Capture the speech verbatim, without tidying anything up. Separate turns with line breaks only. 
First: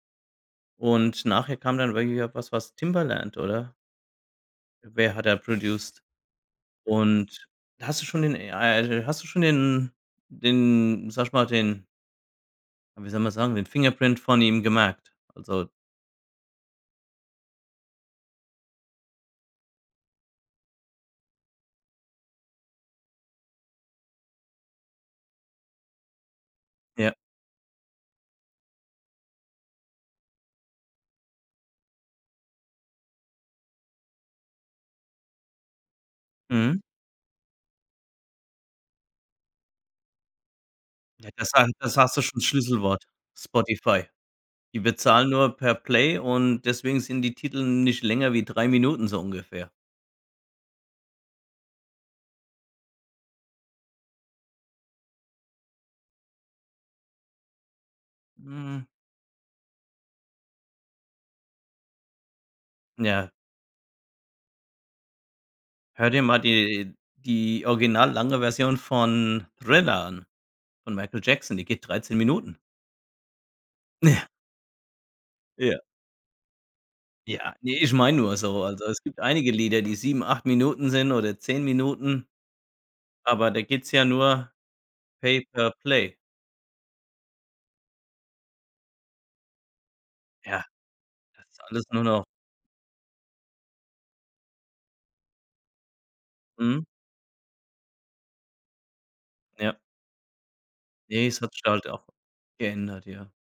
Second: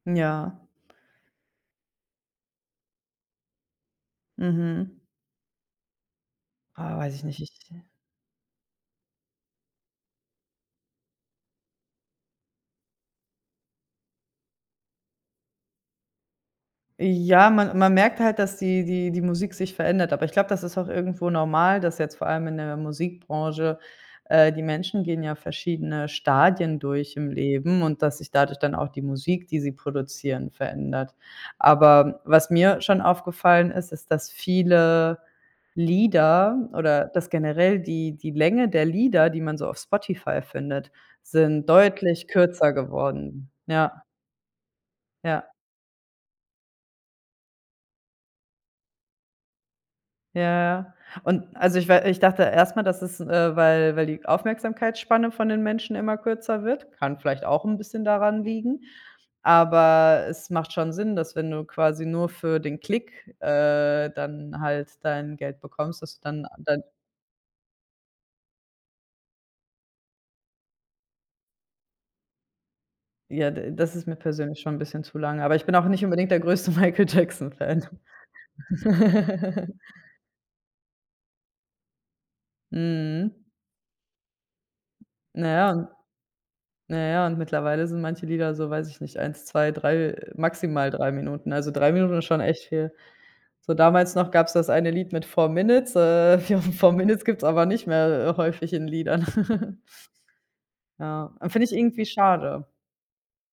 Ja.
Und nachher kam dann wirklich auch was was Timbaland, oder?
Mhm.
Wer hat da produced?
Ah, weiß ich nicht,
Und
ich
hast du schon den ah, äh, hast du schon den den sage ich mal, den wie soll man sagen, den Fingerprint von ihm gemerkt? Also
Ja, man man merkt halt, dass die die die Musik sich verändert, aber ich glaube, das ist auch irgendwo normal, dass jetzt vor allem in der Musikbranche äh, die Menschen gehen ja verschiedene Stadien
Ja.
durch im Leben und, dass sich dadurch dann auch die Musik, die sie produzieren, verändert. Aber was mir schon aufgefallen ist, ist, dass viele Lieder
Mhm.
oder dass generell die die Länge der Lieder, die man so auf Spotify findet,
Ja, das
sind
hat das hast du
deutlich
schon 'n
kürzer
Schlüsselwort:
geworden. Ja.
Spotify. Die bezahlen
Ja.
nur per Play und deswegen sind die Titel nicht länger wie drei Minuten, so ungefähr.
Ja, ja, und also ich wei ich dachte erst mal, das ist, äh, weil weil die Aufmerksamkeitsspanne von den Menschen immer kürzer wird kann vielleicht auch 'n bisschen daran liegen,
Mhm.
aber es macht schon Sinn, dass, wenn du quasi nur für den
Ja.
Klick, äh, dann halt dein Geld bekommst,
Hör
dass du
dir mal
dann dein
die die original lange Version von Thriller an von Michael Jackson, die geht dreizehn Minuten.
Ja, d das ist mir persönlich schon 'n bisschen zu lang, aber ich bin
Ja.
auch nicht unbedingt der größte Michael Jackson
Ja, ne,
Fan.
ich meine nur so, also es gibt einige Lieder, die sieben, acht Minuten sind oder zehn Minuten,
Mhm.
aber da geht's ja nur
Na ja,
Pay-per-Play.
na ja, und mittlerweile sind manche Lieder so, weiß ich nicht, eins, zwei, drei
Ja,
maximal drei
das
Minuten,
ist
also
alles
drei
nur
Minuten ist
noch...
schon echt viel. So damals noch gab's das eine Lied mit four Minutes äh, fo
Mhm.
four Minutes gibt's aber nicht mehr, äh, häufig in Liedern.
Ja. Ne,
Ja,
es hat sich
finde ich
halt
irgendwie
auch
schade.
geändert, ja